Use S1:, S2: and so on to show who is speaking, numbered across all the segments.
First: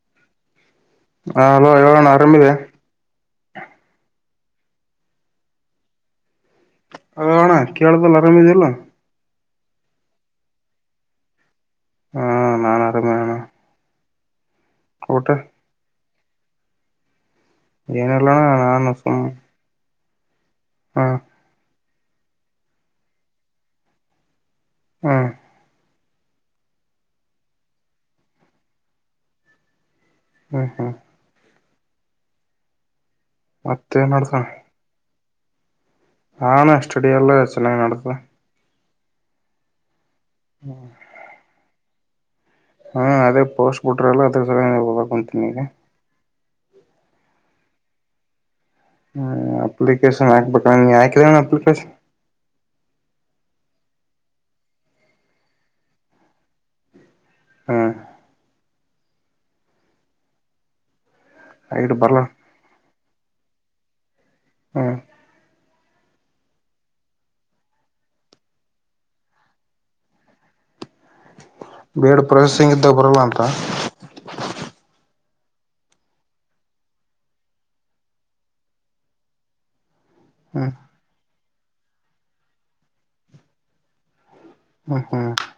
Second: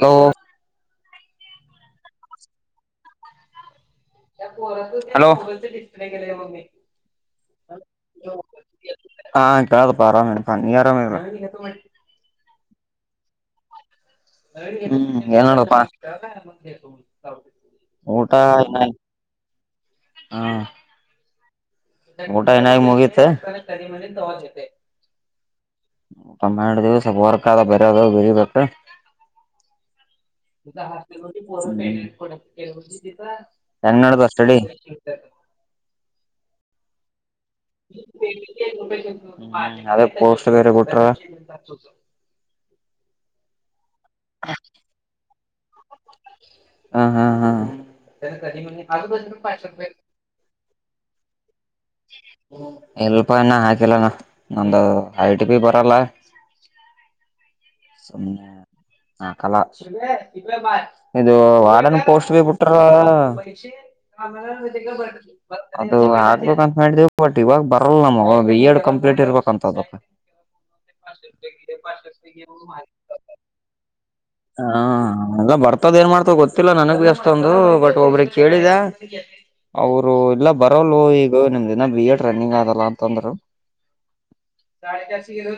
S1: Hello.
S2: ಹಾ hello ಹೇಳೋ ಅಣ್ಣ ಅರಾಮಿದಿಯ.
S1: ಹಲೋ.
S2: ಹಲೋ ಅಣ ಕೇಳ್ತುಲ್ ಆರಾಮಿದಿ ಇಲ್ಲ.
S1: ಹಾ [unintelligible] ಅರಾಮಿದಿನ್ ಪಾ ನೀ ಆರಾಮ್
S2: ಹ್ಮ ನಾನು ಅರಾಮ್ ಅಣ್ಣ.
S1: ಹ್ಮ್
S2: ಊಟ
S1: ಏನ್ ಹೇಳೋದ್ಪ.
S2: ಏನ್ ಇಲ್ಲಣ [unintelligible] ಸುಮ್ನೆ.
S1: ಹಾ.
S2: ಹ್ಮ.
S1: ಊಟ [unintelligible] ಮುಗಿತ.
S2: ಹ್ಮ.
S1: ಊಟ ಮಾಡಿದೀವಿ ಸ್ವಲ್ಪ ಬರ್ಕದ ಬೆರದು ಬಿರಿಬೇಕು.
S2: ಹ್ಮ್ ಹ್ಮ್
S1: ಹ್ಮ್ಮ್. ಹೆಂಗ್
S2: ಮತ್ತೇನ್
S1: ನೆಡಿತಾವ್
S2: ನಡ್ದಣ
S1: ಸ್ಟಡಿ.
S2: ಹಾ ಅಣ್ಣ ಸ್ಟಡಿ ಎಲ್ಲ. ಚೆನ್ನಾಗ್ ನಡ್ದದ
S1: ಹ್ಮ ಅದೇ ಪೋಸ್ಟ್ ಬೇರೆ ಬುಟ್ರ.
S2: ಹ್ಮ ಅದೇ ಪೋಸ್ಟ್ ಬಿಟ್ರಲ್ಲ ಅದ್ರ ಸಲ ಹೊಡಕುಂತಿನ್ ಇಗ.
S1: ಹ ಹಾ ಹಾ.
S2: ಹ್ಮ
S1: ಹಾ
S2: ಅಪ್ಲಿಕೇಶನ್ ಆಕ್ಬೇಕ ನೀ ಅಕಿದೆನಣ್ಣ ಅಪ್ಲಿಕೇಶನ್.
S1: ಅಪ್ಪ ನಾ ಹಾಕಿಲ್ಲ ನ ನಂದು ಐ ಟಿ ಪಿ ಬರಲ್ಲ.
S2: ಹ್ಮ್
S1: ಸುಮ್ನೆ ಅಕಲ್ಲ. ಇದು
S2: ಐಡಿ
S1: ವಾರ್ಡನ್
S2: ಬರಲ್ಲ
S1: ಪೋಸ್ಟ್ ಗೇ ಬುಟ್ಟಾರಲ. [unintelligible]
S2: ಹ್ಮ್
S1: ಅದು ಆಗ್ಬೇಕಂತ್ ಮಾಡ್ದೆ ಬಟ್ ಇವಾಗ ಬರಲ್ ನಾಮವು ಬಿ ಎಡ್ ಕಂಪ್ಲೀಟ್ ಇರ್ಬೇಕಂತದಕ್. [inaudible]
S2: [unintelligible] ಇದಾಗ ಬರಲ್ಲ ಅಂತ.
S1: ಹಾ ಅದ ಬರ್ತದ ಏನ್ ಮಾಡ್ತಾವ್ ಗೊತ್ತಿಲ್ಲ ನನಗು ಅಷ್ಟೊಂದು ಬಟ್ ಒಬ್ರಿಗ್ ಕೇಳಿದೆ. ಅವ್ರು ಇಲ್ಲ
S2: ಹ್ಮ್
S1: ಬರೋಲೋ ಈಗ ನಿಮ್ದಿನ ಬಿ ಎಡ್ ರನ್ನಿಂಗ್ ಆದಲ್ಲ ಅಂತಂದ್ರು.
S2: ಹ್ಮ್ ಹ್ಮ್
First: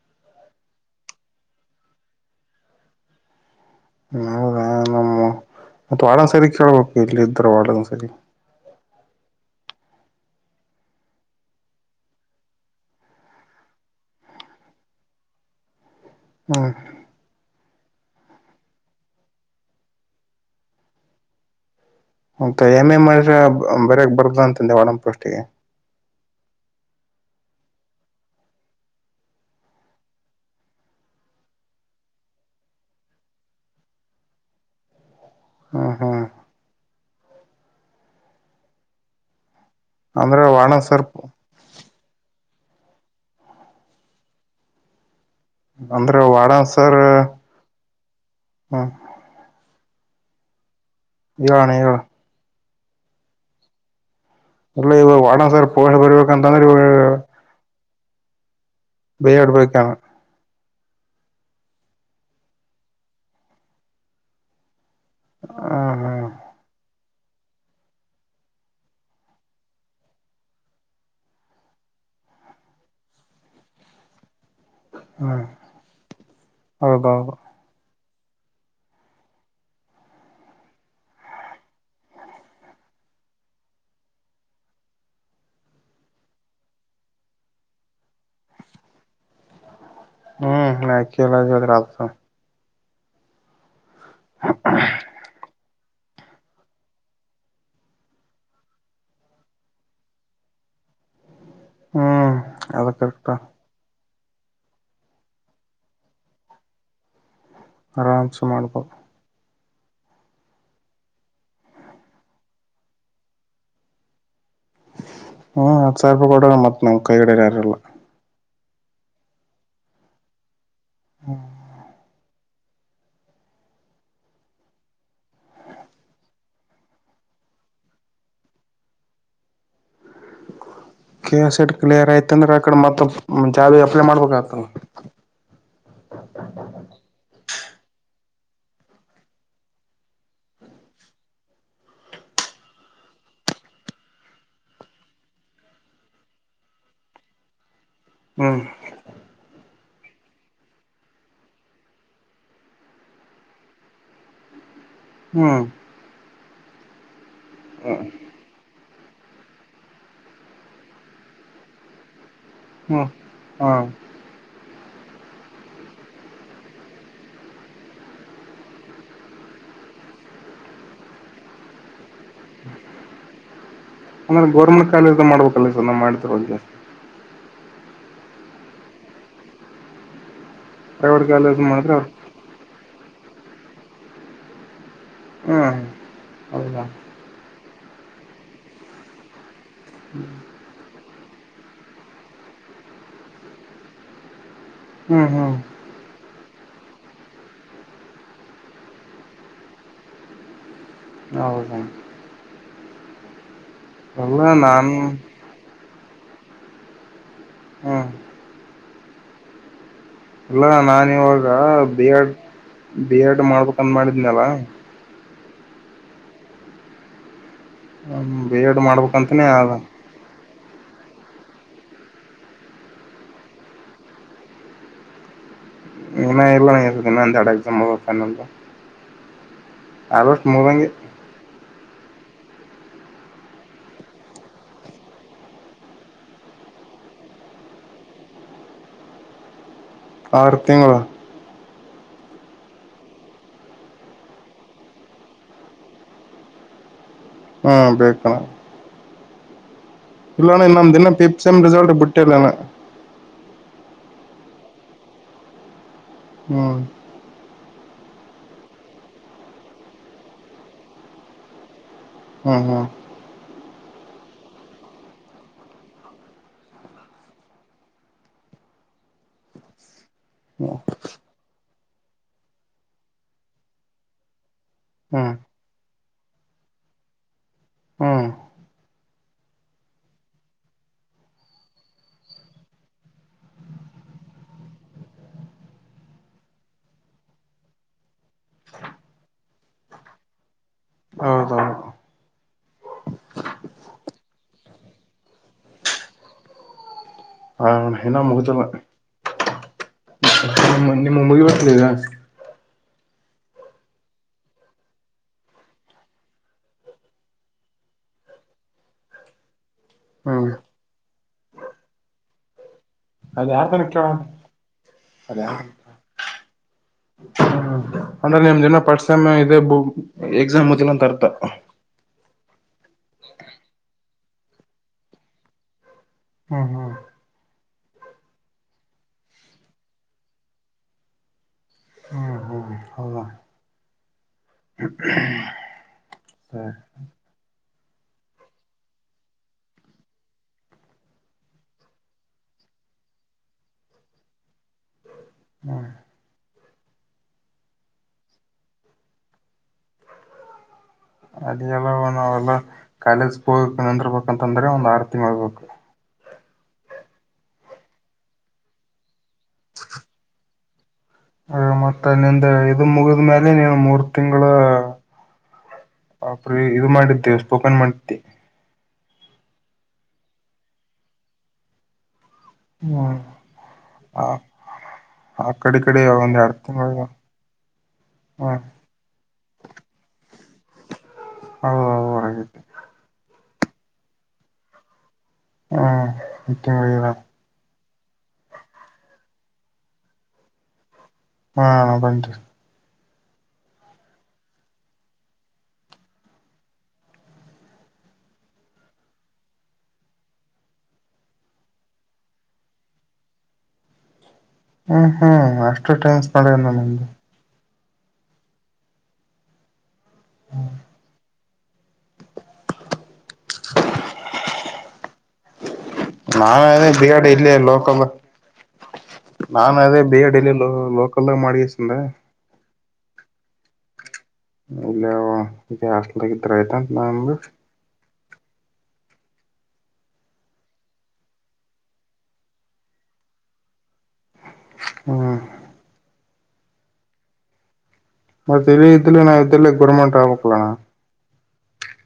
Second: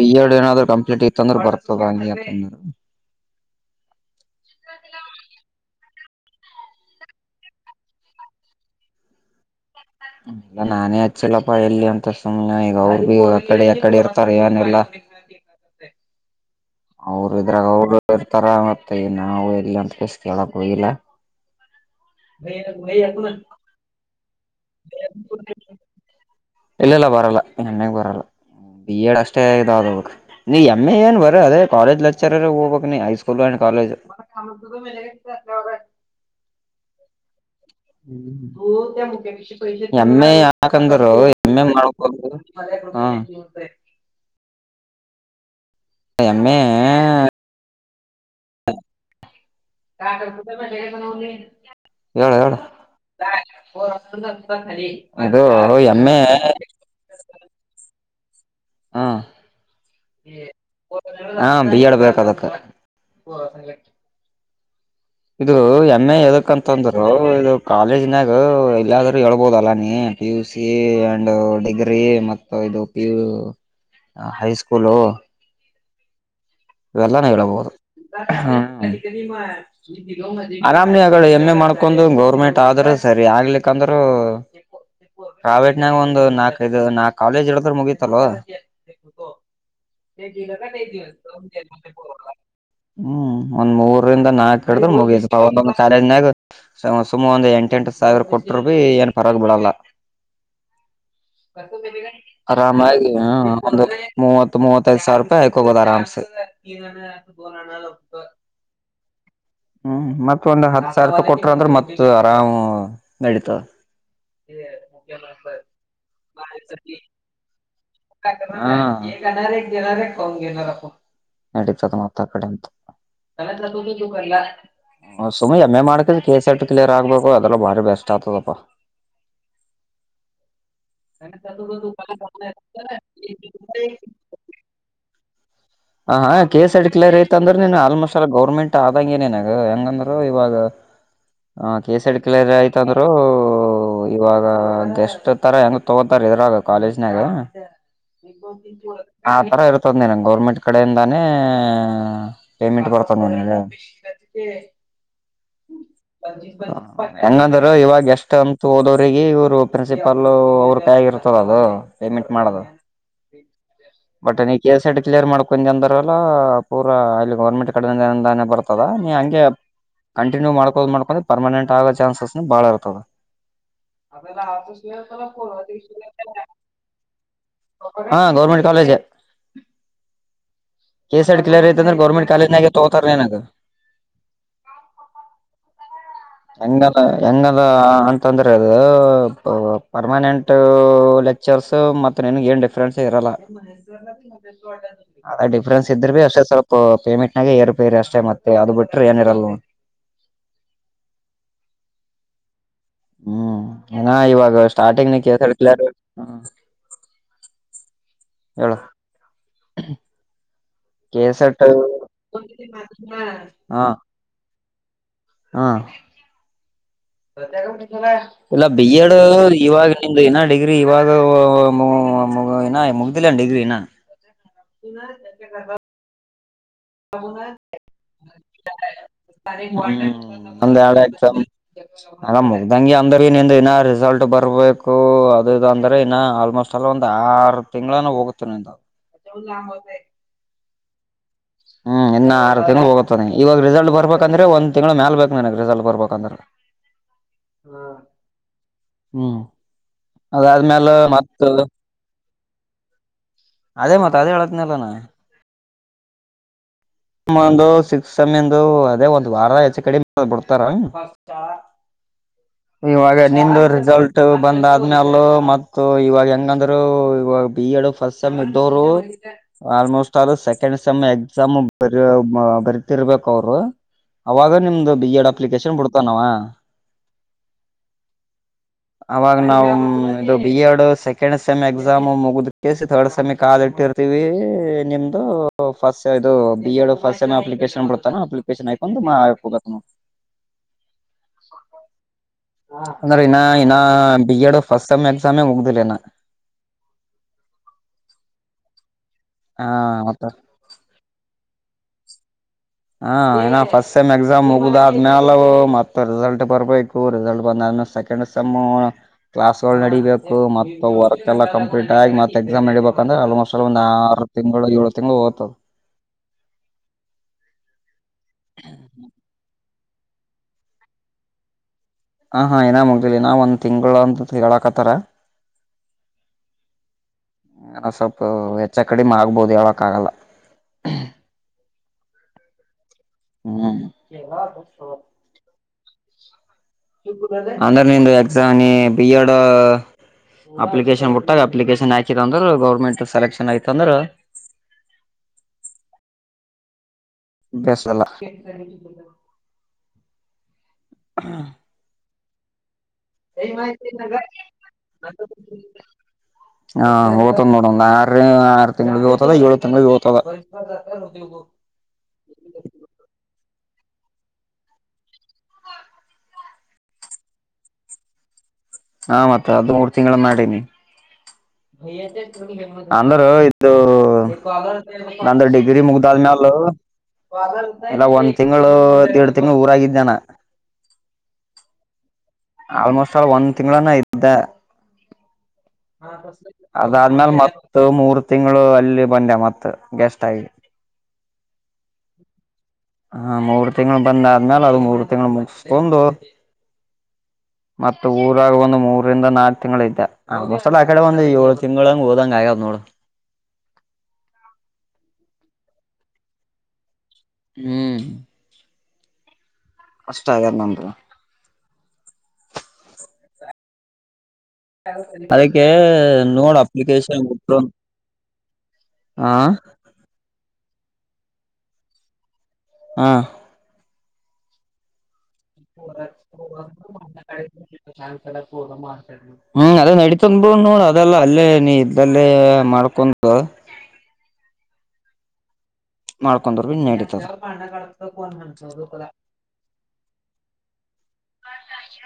S1: ಬಿ ಎಡ್ ಏನಾದ್ರು ಕಂಪ್ಲೀಟ್ ಇತಂದ್ರೆ. [unintelligible]
S2: ಹೌದ ನಮ್ಮ ವಾರ್ಡನ್ ಸರ್ರಿಗ್ ಕೇಳ್ಬಕು ಇಲ್ಲಿ ಇದ್ರು ವಾರ್ಡನ್ ಸರ್.
S1: ಹ್ಮ್ಮ್ ನಾನೇ ಹಚ್ಚಿಲ್ಲಪ್ಪಾ ಎಲ್ಲಿ ಅಂತ ಸುಮ್ನೆ ಈಗ ಅವರು ಅಕಡೆ ಯಕಡೆ ಇರ್ತಾರ್ ಏನಿಲ್ಲ. [inaudible]
S2: ಹ್ಮ.
S1: ಅವರು ಇದ್ರಾಗ ಅವರು ಇರ್ತಾರ ಮತ್ತೆ ನಾವು ಎಲ್ಲಿ ಅಂತ ಕೆಸ್ ಕೇಳಕ್ ಹೋಗಿಲ್ಲ. [inaudible]
S2: ಮತ್ತ ಎಮ್ ಎ ಮಾಡಿದ್ರ ಬರಿಯಾಕ್ ಬರ್ದ ಅಂತ್ ಅಂದ್ರ ವಾರ್ಡನ್ ಪಾಸ್ಟಿಗೆ.
S1: ಇಲ್ಲ ಇಲ್ಲ ಬರಲ್ಲ ಎಮ್ ಎ ಬರಲ್ಲ. ಬಿ ಎಡ್ ಅಷ್ಟೇ ಇದಾಗಿರ್ಬಕ್ ನೀ ಎಮ್ ಎ ಏನ್ ಬರೆ ಅದೇ ಕಾಲೇಜ್ ಲೆಕ್ಚರರಿಗ್ ಹೋಬಕ್ ನೀ ಹೈ ಸ್ಕೂಲ್ ಅಂಡ್ ಕಾಲೇಜ್.
S2: ಹ್ಮ ಹ್ಮ.
S1: ಎ ಎ
S2: ಅಂದ್ರ ವಾರ್ಡನ್ ಸರ್
S1: ಯಾಕಂಗರು ಎ ಮಾಡ [inaudible] [inaudible]
S2: ಅಂದ್ರೆ ವಾಡಸರ್ ಹ್ಮ
S1: ಎ ಹೇಳ
S2: ಇಲ್ಲ ಇವ
S1: [inaudible]
S2: ವಾರ್ಡನ್ ಸರ್
S1: ಅದು
S2: ಪೋಸ್ಟ್
S1: ಎಮ್ಮೆ
S2: ಬರಿಬೇಕಂತಂದ್ರೆ ಇವ ಬೋಡಪಕ್ಕಾಮ
S1: ಹಾ ಬಿ ಆಡ್ ಬೇಕಾದುಕ್ ಇದರು ಎಂ ಏ
S2: ಹ್ಮ್
S1: ಎದಕ್ಂತಂದರು ಇದು ಕಾಲೇಜ್ ನಾಗ ಇಲ್ಲಾದ್ರೂ ಹೇಳ್ಬಹದ ಅಲ್ಲ ನೀ P U C and degree ಮ ಇದು ಪಿ ಯು ಹೈಸ್ಕೂಲ್
S2: ಹ್ಮ್ ಹ್ಮ್
S1: ಇವೆಲ್ಲಾನ
S2: ಹೌದೌದು
S1: ಹೇಳಬಹುದು ಹ ಆರಾಮ ಎಮ್. ಎ ಮಾಡ್ಕೊಂಡು ಗೌರ್ಮೆಂಟ್ ಆದರ ಸರಿ ಆಗ್ಲಿಕ್ಕಂದ್ರೂ ಪ್ರಾವೇಟ್ನಾಗ ಒಂದು ನಾಕ ಇದು ನಾ ಕಾಲೇಜ್ ಇದು ಮುಗತಲ್ವ ಗಲ್ಲ ದಿವಸ [inaudible]
S2: ರ [inaudible]
S1: ಹ್ಮ್ ಒಂದ್ ಮೂರಿಂದ ನಾಕು ಹಡ ಮುಗಿತು ಸದಿನಯಾಗ ಸುಮ ಒಂದ್ ಎಂಟ ಎಂಟು ಸಾವಿರ ಕೊಟ್ಟರು ಭ ಏನ್ ಪರಕ ಬೀಳಲ್ಲ [inaudible]
S2: ಹ್ಮ್ ಅದ
S1: ಆರಾಮಾಗಿ
S2: ಕರೆಕ್ಟ್
S1: ಒಂದು ಮೂವತ್ತು ಮೂವತೈದು ಸಾವಿರ ರೂಪಾಯಿ ಆಯಕ್ ಹೋಗೋದ ಆರಾಮ್ಸೆ ಈ
S2: ಆರಾಮ್ಸ ಮಾಡ್ಬೋ
S1: ಹ್ಮ್ ಮತ್ತ ಒಂದ್ ಹತ್ ಸಾವಿರ ರೂಪಾಯಿ ಕೊಟ್ರ ಅಂದ್ರೆ ಮತ್ತ ಆರಾಮ್ ನಡತಾವ
S2: ಹ್ಮ್ ಮತ್ತ ಹತ್ತ ಸಾವಿರ ಕೊಟ್ರ ಮತ್ತ ನ ಕೈಗಡೆರಾರಲ್ಲ
S1: ಕ ನಟತ್ತ ಕಡೆ ಚಲ ಲತಟ ತುಕಲ [inaudible] ಸುಮ್ನೆ ಎಮ್ ಎ ಮಾಡ್ಕ ಕೆ ಎಸ್ ಎರ್ ಕ್ಲಿಯರ್ ಆಗ್ಬೇಕು ಅದೆಲ್ಲ ಭಾರಿ ಬೆಸ್ಟ್ ಆಗ್ತದಪ
S2: ಕಸೆಟ್ ಕ್ಲಿಯರ್ ಆಯ್ತಂದ್ರಕ ಮತ್ತ ಜಾಬ್ ಅಪ್ಲೈ ಮಾಡ್ಬೇಕ ಆತ
S1: ಹ ಹಾ ಕೇಸ್ ಅಡ್ಕ್ಲರ್ ಐತಂದ್ರೆ ನೀನ್ ಆಲ್ಮೋಸ್ಟ್ ಎಲ್ಲ ಗೌರ್ಮೆಂಟ್ ಆದಂಗಗೆ ನನ್ಗ ಹೆಂಗಂದ್ರರು ಇವಾಗ ಹ ಕೇಸ್ ಅಡ್ ಕ್ಲಿಯರ್ ಆಯ್ತಂದ್ರು ಇವಾಗ ಗೆಸ್ಟ್ ತರ ಹೆಂಗ ತಗೋತಾರ ಇದ್ರಾಗ ಕಾಲೇಜನಾಗ
S2: ಹ್ಮ್
S1: ಆ ತರ ಇರ್ತದ ನೀ ನಂಗೆ ಗೌರ್ಮೆಂಟ್ ಆ ಕಡೆಯಿಂದಾನೇ ಪೇಮೆಂಟ್ ಬರ್ತಾನ ನನ
S2: ಹ್ಮ್
S1: ಹೆಂಗಂದಾರ ಇವಾಗ ಎಷ್ಟ ಅಂತ ಓದೋ ಅವರಿಗೆ ಇವರು ಪ್ರಿನ್ಸಿಪಾಲ್ ಅವ್ರ ಕಾಯಗ ಇರತದ ಅದು ಪೇಮೆಂಟ್ ಮಾಡ
S2: ಹ್ಮ್ ಹ್ಮ್
S1: ಬಟ್ ನೀ ಕೆಸೆಟ್ ಕ್ಲಿಯರ್ ಮಾಡ ಕುಂದನರಲ್ಲ ಪೂರಾ ಇಲ್ಲಿ ಗೌರ್ಮೆಂಟ್ ಕಡೆಯಿಂದನಾನ ಬರ್ತದ ನೀ ಹಂಗೆ ಕಂಟಿನ್ಯ ಮಾಡಕೋ ಮಾಡ್ಕೊಂಡ್ರ ಪರ್ಮನೆಂಟ್ ಆಗೋ ಚಾನ್ಸ್ ಬಳಾರ ಕಲ್ಲ
S2: ಅಂದ್ರೆ ಗೌರ್ಮೆಂಟ್ ಕಾಲೇಜ್ ಮಾಡ್ಬೇಕಲ್ಲ ಸರ್ ನಾವು ಮಾಡ್ತಿರೋ ಜಾಸ್ತಿ
S1: ಹಾ government college
S2: private
S1: KSET
S2: college
S1: clear ಐತೆ
S2: ಮಾಡಿದ್ರೆ
S1: ಅಂದ್ರೆ
S2: ಅವ್ರು
S1: ಗೌರ್ಮೆಂಟ್ ಕಾಲೇಜನಾಗ ತಗೋತಾರ ನನದು
S2: ಹ್ಮ್ ಹೌದಾ
S1: ಹೆಂಗಲ್ಲ ಹೆಂಗಲ್ಲ ಅಂತಂದ್ರೆ ಅದು ಪರ್ಮನೆಂಟ್ ಲೆಕ್ಚರ್ಸ್ ಮ ನಿನ್ಗೆ ಏನ್ ಡಿಫ್ರನ್ಸ್ ಇರಲ್ಲ
S2: ಹ್ಮ್
S1: ಅ
S2: ಹ್ಮ್
S1: [inaudible] ಅಷ್ಟೇ ಸ್ವಲ್ಪ ಪೇಮೆಂಟ್ ನಾಗ ರೂಪಿ ರರಿ ಅಷ್ಟೇ ಮತ್ತೆ ಅದು ಬಿಟ್ರೆ ಏನಿರಲ್
S2: ಹೌದಾ
S1: ಹ್ಮ್ ಏನ
S2: ಎಲ್ಲ
S1: ಇವಾಗ
S2: ನಾನು
S1: ಸ್ಟಾರ್ಟಿಂಗ್ನ ಕಸ ಹ್ಮ [inaudible]
S2: ಹ್ಮ್
S1: [inaudible]
S2: ಇಲ್ಲ ನಾನು ಇವಾಗ
S1: ಕಸಟ್ಟ
S2: ಬಿ ಎಡ್ ಬಿ ಎಡ್
S1: ಹಾ
S2: ಮಾಡ್ಬೇಕಂತ ಮಾಡಿದ್ನಲ್ಲ
S1: ಹಾ ಇಲ್ಲ ಬಿ ಎಡ್ ಇವಾಗ ನಿಮ್ದು ಇನಡಿ ್ರಿ ಇವಾಗ ಮುಗ್ದಿಲ್ಲ ಡಿಗ್ರಿ ನ ಪುನಃ ನಗಬ
S2: ಎಲ್ಲ ಇಲ್ಲ ಇನ್ನ ಒಂದೆರಡು ಎಕ್ಸಾಮ್ ಓದತಾನಂತ ಆಲ್ಮೋಸ್ಟ್
S1: ಅಂದ
S2: ಮುಗಂಗೆ
S1: ಆಡ ಎಸ ಅಲ್ಲ ಮುಗ್ದಂಿ ಅಂದ್ರ ನಿ ಇನ್ನ ರಿಸಲ್ಟ್ ಬರ್ಬೇಕು ಅದುದು ಅಂದ್ರೆ ಇನ್ನ ಆಲ್ಮೋಸ್ಟ್ ಅಷ್ಟಲ್ಲ ಒಂದ ಆರು ತಿಂಗಳಾನ ಹೋಗುತ್ತೇ
S2: ಆರು ತಿಂಗ
S1: ಹ್ಮ್ ಇನ್ನ ಆರು ತಿಂಗಗಳುಳ ಹೋಗುತ್ತಾನ ಇವಾಗ ರಿಸಲ್ಟ್ ಬರ್ಬೇಕಂದ್ರೆ ಒಂದ್ ತಿಂಗಗಳು ಮೇಲ್ ಬಬೇಕಕ್ ನನ್ಗ್ ರಿಸಲ್ಟ್ ಬರ್ಬೇಕಂದ್ರೆ
S2: ಹ್ಮ್ ಬೇಕುಣ
S1: ಹ್ಮ ಅದಾದ್ಮೇಲೆ
S2: ಪಿಪ್
S1: ಮತ್ತ
S2: ಸೆಮ್ ರಿಸಲ್ಟ್ ಬಿಟ್ಟಿಲ್ಲಣ್ಣ
S1: ಅದೇ ಮತ್ತ ಅದೇ ಹೇಳ ನಲ್ಲ ನಾ
S2: ಹ್ಮ್
S1: ಂದು ಸಿಕ್ಸ್ ಸಮಯಂದು ಅದೇ ಒಂದ್ ವಾರ ಹೆಚ್ಚು ಕಡೆ ಬಿಡ್ತಾರ
S2: ಹ್ಞೂ ಹ್ಞೂ
S1: ಇವಾಗ ನಿಂದವ್ರ ರಿಸಲ್ಟ್ ಬಂದ ಆದ್ಮೇ ಅಲ್ಲ ಮ ಇವಾಗ ಹೆಂಗಂದ್ರು ಇವಾಗ ಬಿ ಎಡ್ ಫಸ್ಟ್ ಸೆಮ್ ಇದ್ದವರು ಆಲ್ಮೋಸ್ಟ್
S2: ಹ್ಞೂ
S1: ಸೆಕೆಂಡ್ ಸೆಮ್ ಎಕ್ಸಾಮ್ ಬ ಬರಿತಿರ್ಬೇಕು ಅವರು ಅವಾಗ ನಿಮ್ದು ಬಿ ಎಡ್
S2: ಹ್ಞೂ
S1: ಅಪ್ಲಿಕೇಶನ್ ಬಿಡ್ತನವ
S2: ಹ್ಮ್
S1: ಅವಾಗ ನಾವವು ಇದು B Ed second sem exam ಮುಗಕ ಥರ್ಡ್ ಸೆಮಿ ಕಾಲಿ ಇಟ್ಟಿರ್ವಿ ನಿಮ್ದು ಫಸ್ಟ್ ಇದು ಈ ಫಸ್ಟ್ ಟೈಮ್ ಅಪ್ಲಿಕೇಶನ್ ಬಿಡ್ತಾನ ಅಪ್ಲಿಕೇಶನ್ ಆಯಕೊಂಡು ಆ
S2: ಹೌದೌದು
S1: ಅಂದ ಇ ಇ ಬಿಡ್ ಪಫಸ್ಟ್ ಸೆಮ್ ಎಕ್ಸಾಮೆ ಉಗ್ದಿಲನಾ
S2: ಹ ಏನ ಮುಗತಲ್ಲ
S1: ಹಾ ಮತ್ತ
S2: ನಿಮ್ಮ ಮುಗಬೇಕಕ್ಲಗ [inaudible]
S1: ಹ ಏನ ಫಸ್ಟ್ ಸೆಮ್ ಎಕ್ಸಾಮ್ ಮುಗ್ದಾದ್ಮೇಾಲವು ಮತ್ತತ್ ರಿಸಲ್ಟ್ ಬರ್ಬೇಕು ರಿಸಲ್ಟ್ ಬಂದ ಕ ನಡೀಬೇಕು
S2: ಹ್ಮ್
S1: ಮತ್ತ ವರ್ಕ್ ಎಲ್ಲ ಕಂಪ್ಲೀಟ್ ಆಗಿ ಮತ್ತ ಎಕ್ಸಾಮ್ ನಡಬೇಕು ಯಾಂದ್ರೆ
S2: ಅದ
S1: ಆಲ್ಮೋಸ್ಟ್ ಅಲ್ಲಿ
S2: ಯಾರ್ದನ
S1: ಒಂದಂದು
S2: ಕೇಳ
S1: ಆರು ತಿಂಗಳು ಏಳು ತಿಂಗಳು ಹಓ್ತದೆ
S2: ಹ ಅಂದ್ರೆ ನಿಮ್ದಿನ ಪರ್ಸ ಇದೆ ಎಕ್ಸಾಮ ಮಚ್ಚಲ್ಲಾ ತರತ
S1: ರಳ ಕತರ
S2: ಹ್ಮ್ ಹ್ಮ್
S1: ಸ್ವಲ್ಪ ವೆಚ್ಚ ಕಡಿಮೆ ಆಗ್ಬೋದು ಹಳ್ಕ್ ಆಗಲ್ಲ
S2: ಹ್ಮ್ ಹ್ಮ ಹೌದ
S1: ಹ್ಮ್
S2: ಸರಿ
S1: ಅಂದ್ರ ನಿಂದು ಎಕ್ಸಾಮ್ಿ ಬಿಎಡ್ ಅಪ್ಲಿಕೇಶನ್ ಬಿಟ್ಟಾಗ ಅಪ್ಲಿಕೇಶನ್ ಹಾಕಿದ ಅಂದ್ರೆ ಗೌರ್ಮೆಂಟ್ ಸೆಲೆಕ್ಷನ್ ಆಯ್ತಂದ್ರೆ
S2: ಹ್ಮ
S1: ಬಸ ಅಲ್ಲ
S2: ಅದ ಎಲ್ಲಣಲ್ಲ ಕಾಲೇಜ್ ಹೋಗಕ್ ಅಂತರ್ಬೇಕಂತಂದ್ರೆ ಒಂದು ಆರು ತಿಂಗ್ ಆ್ಬೇಕು
S1: ಹಾ ಓ್ತದ್ ನೋಡ ಒ್ ಆರು ಆರು ತಿಂಗಳು ಭ ಓ್ತದ ಏಳು ತಿಂಳ ಭ ಓ್ತದ
S2: ಹ ಮತ್ತೆ ನಿಂದೆ ಇದು ಮುಗಿದ್ಮೇಲೆ ನೀನು ಮೂರ್ ತಿಂಗಳ ಅಪ್ರ ಇದು ಮಾಡಿದ್ದೆ ಸ್ಪೋಕನ್ ಮಾಡಿದ್ದ
S1: ಹಾ ಮತ್ತೆ ಅದು ಮೂರ್ ತಿಂಗಳ ನಾಡಿನಿ ಭಯ
S2: ಹ್ಮ್
S1: ಅಂದ್ರ ಇದದು
S2: ಆ
S1: ನಂದ
S2: ಆ ಕಡೆ
S1: ಡಿಗ್ರಿ
S2: ಕಡೆ ಒಂದ್
S1: ಮುಗ್ದಾದ್ಮ್ಯಾಲ
S2: ಎರಡ್ ತಿಂಗಳ
S1: ಇಲ್ಲ ಒಂದ್
S2: ಹ್ಮ್
S1: ತಿಂಗಳು ಎರಡು ತಿಂಗಳು ಊರಾಗಿದ್ದಾನ
S2: ಹಓ
S1: ಆಲ್ಮೋಸ್ಟ್ ಅಲ್ ಒಂದ್ ತಿಂಗಗಳಾನ ಇದ್ದ
S2: ಹ್ಮ್ ತಿಂಗಳ
S1: ಅದಾದ್ಮೇಾಲ ಮತ್ತ ಮ ಮೂರು ತಿಂಗಳು ಅಲ್ಲಿ ಬಂದೆ ಮತ್ತ ಗೆಸ್ಟ್ ಆಐ
S2: ಹಾ ಬಟು
S1: ಹಾ ಮೂರು ತಿಂಗಳು ಬಂದ ಆದ್ಮೇಾಲ ಅದು ಮೂರು ತಿಂಗಗಳು ಮುಗಿಸಕೊಂಡ ಮತ್ತ ಊರಾಗ ಒಂದು ಮೂರಿಂದ ನಾಲ್ಕು ತಿಂಗಳು ಇದ್ದ ಅ ಆಡೆ ಒಂದು ಏಳು ತಿಂಗಳಗೆ ಹೋದಂಗ ಆಗಾದ್ ನೋಡಿ
S2: ಷ್ಟ ಟ್ರನ್ಸ್ ಮಾಡ ನಿಮಗೆ
S1: ಹ್ಮನ್ ಅಷ್ಟ ಆಗಾದ ನಂತರ ಅದಕ್ಕೆ ನೋಡ್
S2: ನಾನು
S1: ಅಪ್ಲಿಕೇಶನ್ ಹಾ
S2: ನಾ ಅದೇ ಬೇಡಲ್ಲಿ ಲೋಕಲ್ಾಗ ಮಾಡಿ್ರೆ
S1: ಹಾ
S2: ಇಲ್ಲ ಇ ಹಾಸ್ಟಲ್ಗ ತ್ರಐತಂತೆ ನಾನು
S1: ಹ್ಮ್ ಅದ ನಡಿತಂದ್ಬ ನೋಡ್ ಅದೆಲ್ಲ ಅಲ್ಲೇ ನೀ ಇದ್ದಲ್ಲೇ ಮಾಡ್ಕ ಕುಂದು
S2: ಹ್ಮ
S1: ಮಾಡ್ಕೊಂಡರು ಬಿ ಇನ್ಡತದ
S2: ಮತ್ತೆಲ್ಲಿ ಇಲ್ಲ ನಾ ಇದಲ್ಲ ಗೌರ್ಮೆಂಟ್ ಆಗಕಲ್ಲಣ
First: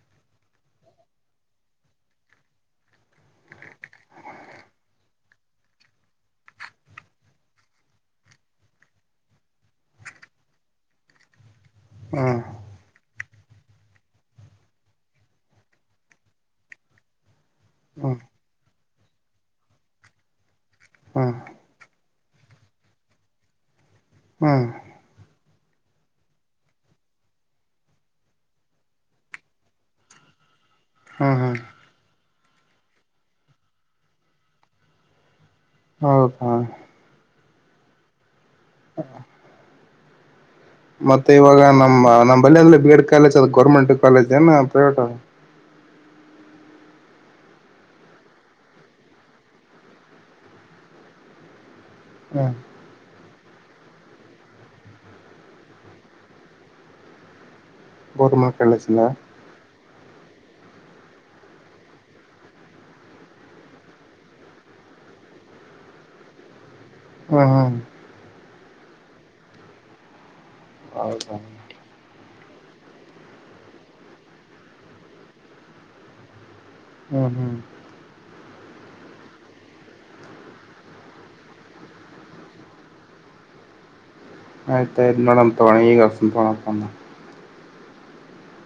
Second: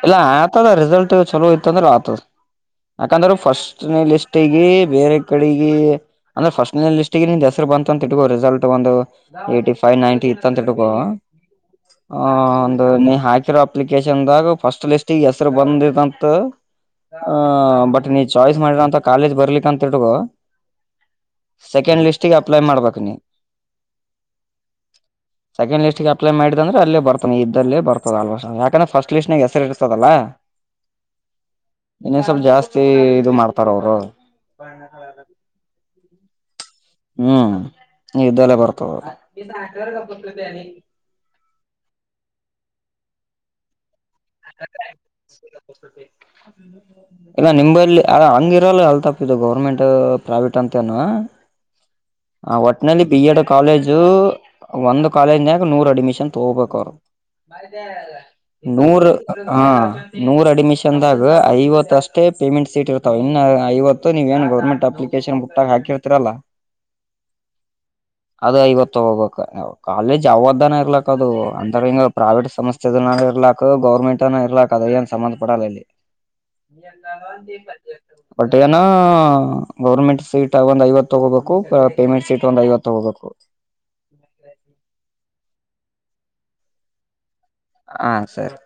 S1: ಇಲ್ಲ ಆತದ ರಿಸಲ್ಟ್ ಚಲೋ ಇತ್ತ ಅಂದ್ರೆ ಆತದ ಯಾಕಂದ್ರೆ ಫಸ್ಟ್ ಲಿಸ್ಟಗ ಬೇರೆ ಕಡೆಗ ಅಂದ್ರೆ ಫಸ್ಟ್ ಲಿಸ್ಟಿಗೆ ನಿ ಹೆಸರು ಬಂತ ಅಂತ ಇಟ್ಕೋ ರಿಸಲ್ಟ್ ಒಂದು ಏಟಿ ಫೈವ್ ನೈಂಟಿ ಇತ್ತ ಅಂತ ಇಟ್ಕೋ ಹ
S2: ಹ್ಮ್
S1: ಒಂದು ನೀ ಹಾಕಿರೋ ಅಪ್ಲಿಕೇಶನ್ದಾಗ ಫಸ್ಟ್ ಲಿಸ್ಟಿಗೆ ಹೆಸರು ಬಂದಿದಂತ ಆ ಬಟ್
S2: ಹ್ಮ್
S1: ನೀ ಚಾಯ್ಸ್ ಮಾಡಿರೋಂತ ಕಾಲೇಜ್ ಬರ್ಲಿಕ್ಕೆ ಅಂತು
S2: ಹ್ಮ್
S1: ಸೆಕೆಂಡ್ ಲಿಸ್ಟ್ ಅಪ್ಲೈ ಮಾಡ್ಬೇಕ ನೀ
S2: ಹಾ
S1: ಸೆಕಂಡ್ ಲ್ಟ್ಗೆ ಅಪ್ಲೈ ಮಾಡ ಅಂದ್ರೆ ಅಲ್ಲ ಬರ್ತ ನೀ ಇದಲ್ಲೇ ಬರ್ತದ ಅಲ್ ಯಾಕಂದ್ರೆ ಫಸ್ಟ್ ಲೀಿಸ್ ನಾಗ ಹೆಸರಿ ಇರ್ತದಲ್ಲಾ
S2: ಹಾ ಹಾ
S1: ಇ ಸ್ವಲ್ ಜಾಸ್ತಿ ಇದು ಮಾಡ್ತಾರ ಅವರು
S2: ಹೌದಾ
S1: ಹ್ಮ್ ಇದ್ದಲ್ಲ ಬರ್ತದ
S2: ಮತ್ತೆ ಇವಾಗ ನಮ್ಮ್ ನಮ್ಮ್ಳ್ಳಯಂದ ಬಿ ಎಡ್ ಕಾಲೇಜ್ ಅದು ಗೌರ್ಮೆಂಟ್ ಕಾಲೇಜ್ ಏನ ಪ್ರೈವೇಟ್
S1: ಇಲ್ಲ ನಿಲ್ಲಿ ಹಂಗ ಇರಲ್ಲ ಎಲ್ ತಪ್ಪು ಗೌರ್ಮೆಂಟ್ ಪ್ರೈವೇಟ್ ಅಂತ ಂತನು ಆ
S2: ಹ್ಮ್
S1: ಒಟ್ಟನಲ್ಲಿ ಬಡ ಕಾಲೇಜು ಒಂದು್ ಕಾಲೇಜ್ನ್ಯಾಗ ನೂರ ಅಡ್ಮಿಷನ್ ತಗೋಬೇಕ ಅವ್ರ
S2: ಗೌರ್ಮೆಂಟ್ ಕಾಲೇಜಿಂದ
S1: ನೂರು ಹಾ ನೂರ ಅಡ್ಮಿಷನ್ದಾಗ ಐವತ್ತಷ್ಟೇ ಪೇಮೆಂಟ್ ಸೀಟ್ ಇರ್ತಾವ ಇನ್ನು ಐತ್ತು ನೀವೇಏನು ಗೌರ್ಮೆಂಟ್ ಅಪ್ಲಿಕ ೇಶನ್ ಮುುಟ್ಟಾಗ ಹಾಕಿರ್ತಿರಲ್ಲಾ
S2: ಹ್ಮ
S1: ಅದ ಐವತ್ತು ತಗೋಬೇಕವು ಕಾಲೇಜ್ ಅವಾದ್ದಾನ ಇರ್ಲಕ್ ಅದು
S2: ಹೌದಾ
S1: ಅಂತರ ಹಿಂಗ ಪ್ರೈವೇಟ್ ಸಂಸ್ಥೆದನ ಇರ್ಲಾಕ್ ಗೌರ್ಮೆಂಟ್ ಅನ ಇರ್ಲಾಕ್ ಅದ ಏನ್ ಸಂಬಂಧ ಪಡಲ್ಲ ಇಲ್ಲಿ
S2: ಹ್ಮ್
S1: ನೀ
S2: ಹ್ಮ್
S1: ಎ ಒಟ್ಟೆಯನ ಗೌರ್ಮೆಂಟ್ ಸೀಟ್ ಒಂದ್ ಐವತ್ತು ತಗೋಬೇಕು ಪೇಮೆಂಟ್ ಸೀಟ್ ಒಂದ್ ಐವತ್ತು ತಗೋಬೇಕು
S2: ಆಯ್ತನ್ನೋಡ ತೋಣ ಈ ಕಸ ತೋಣ
S1: ಹಾ ಸರಿ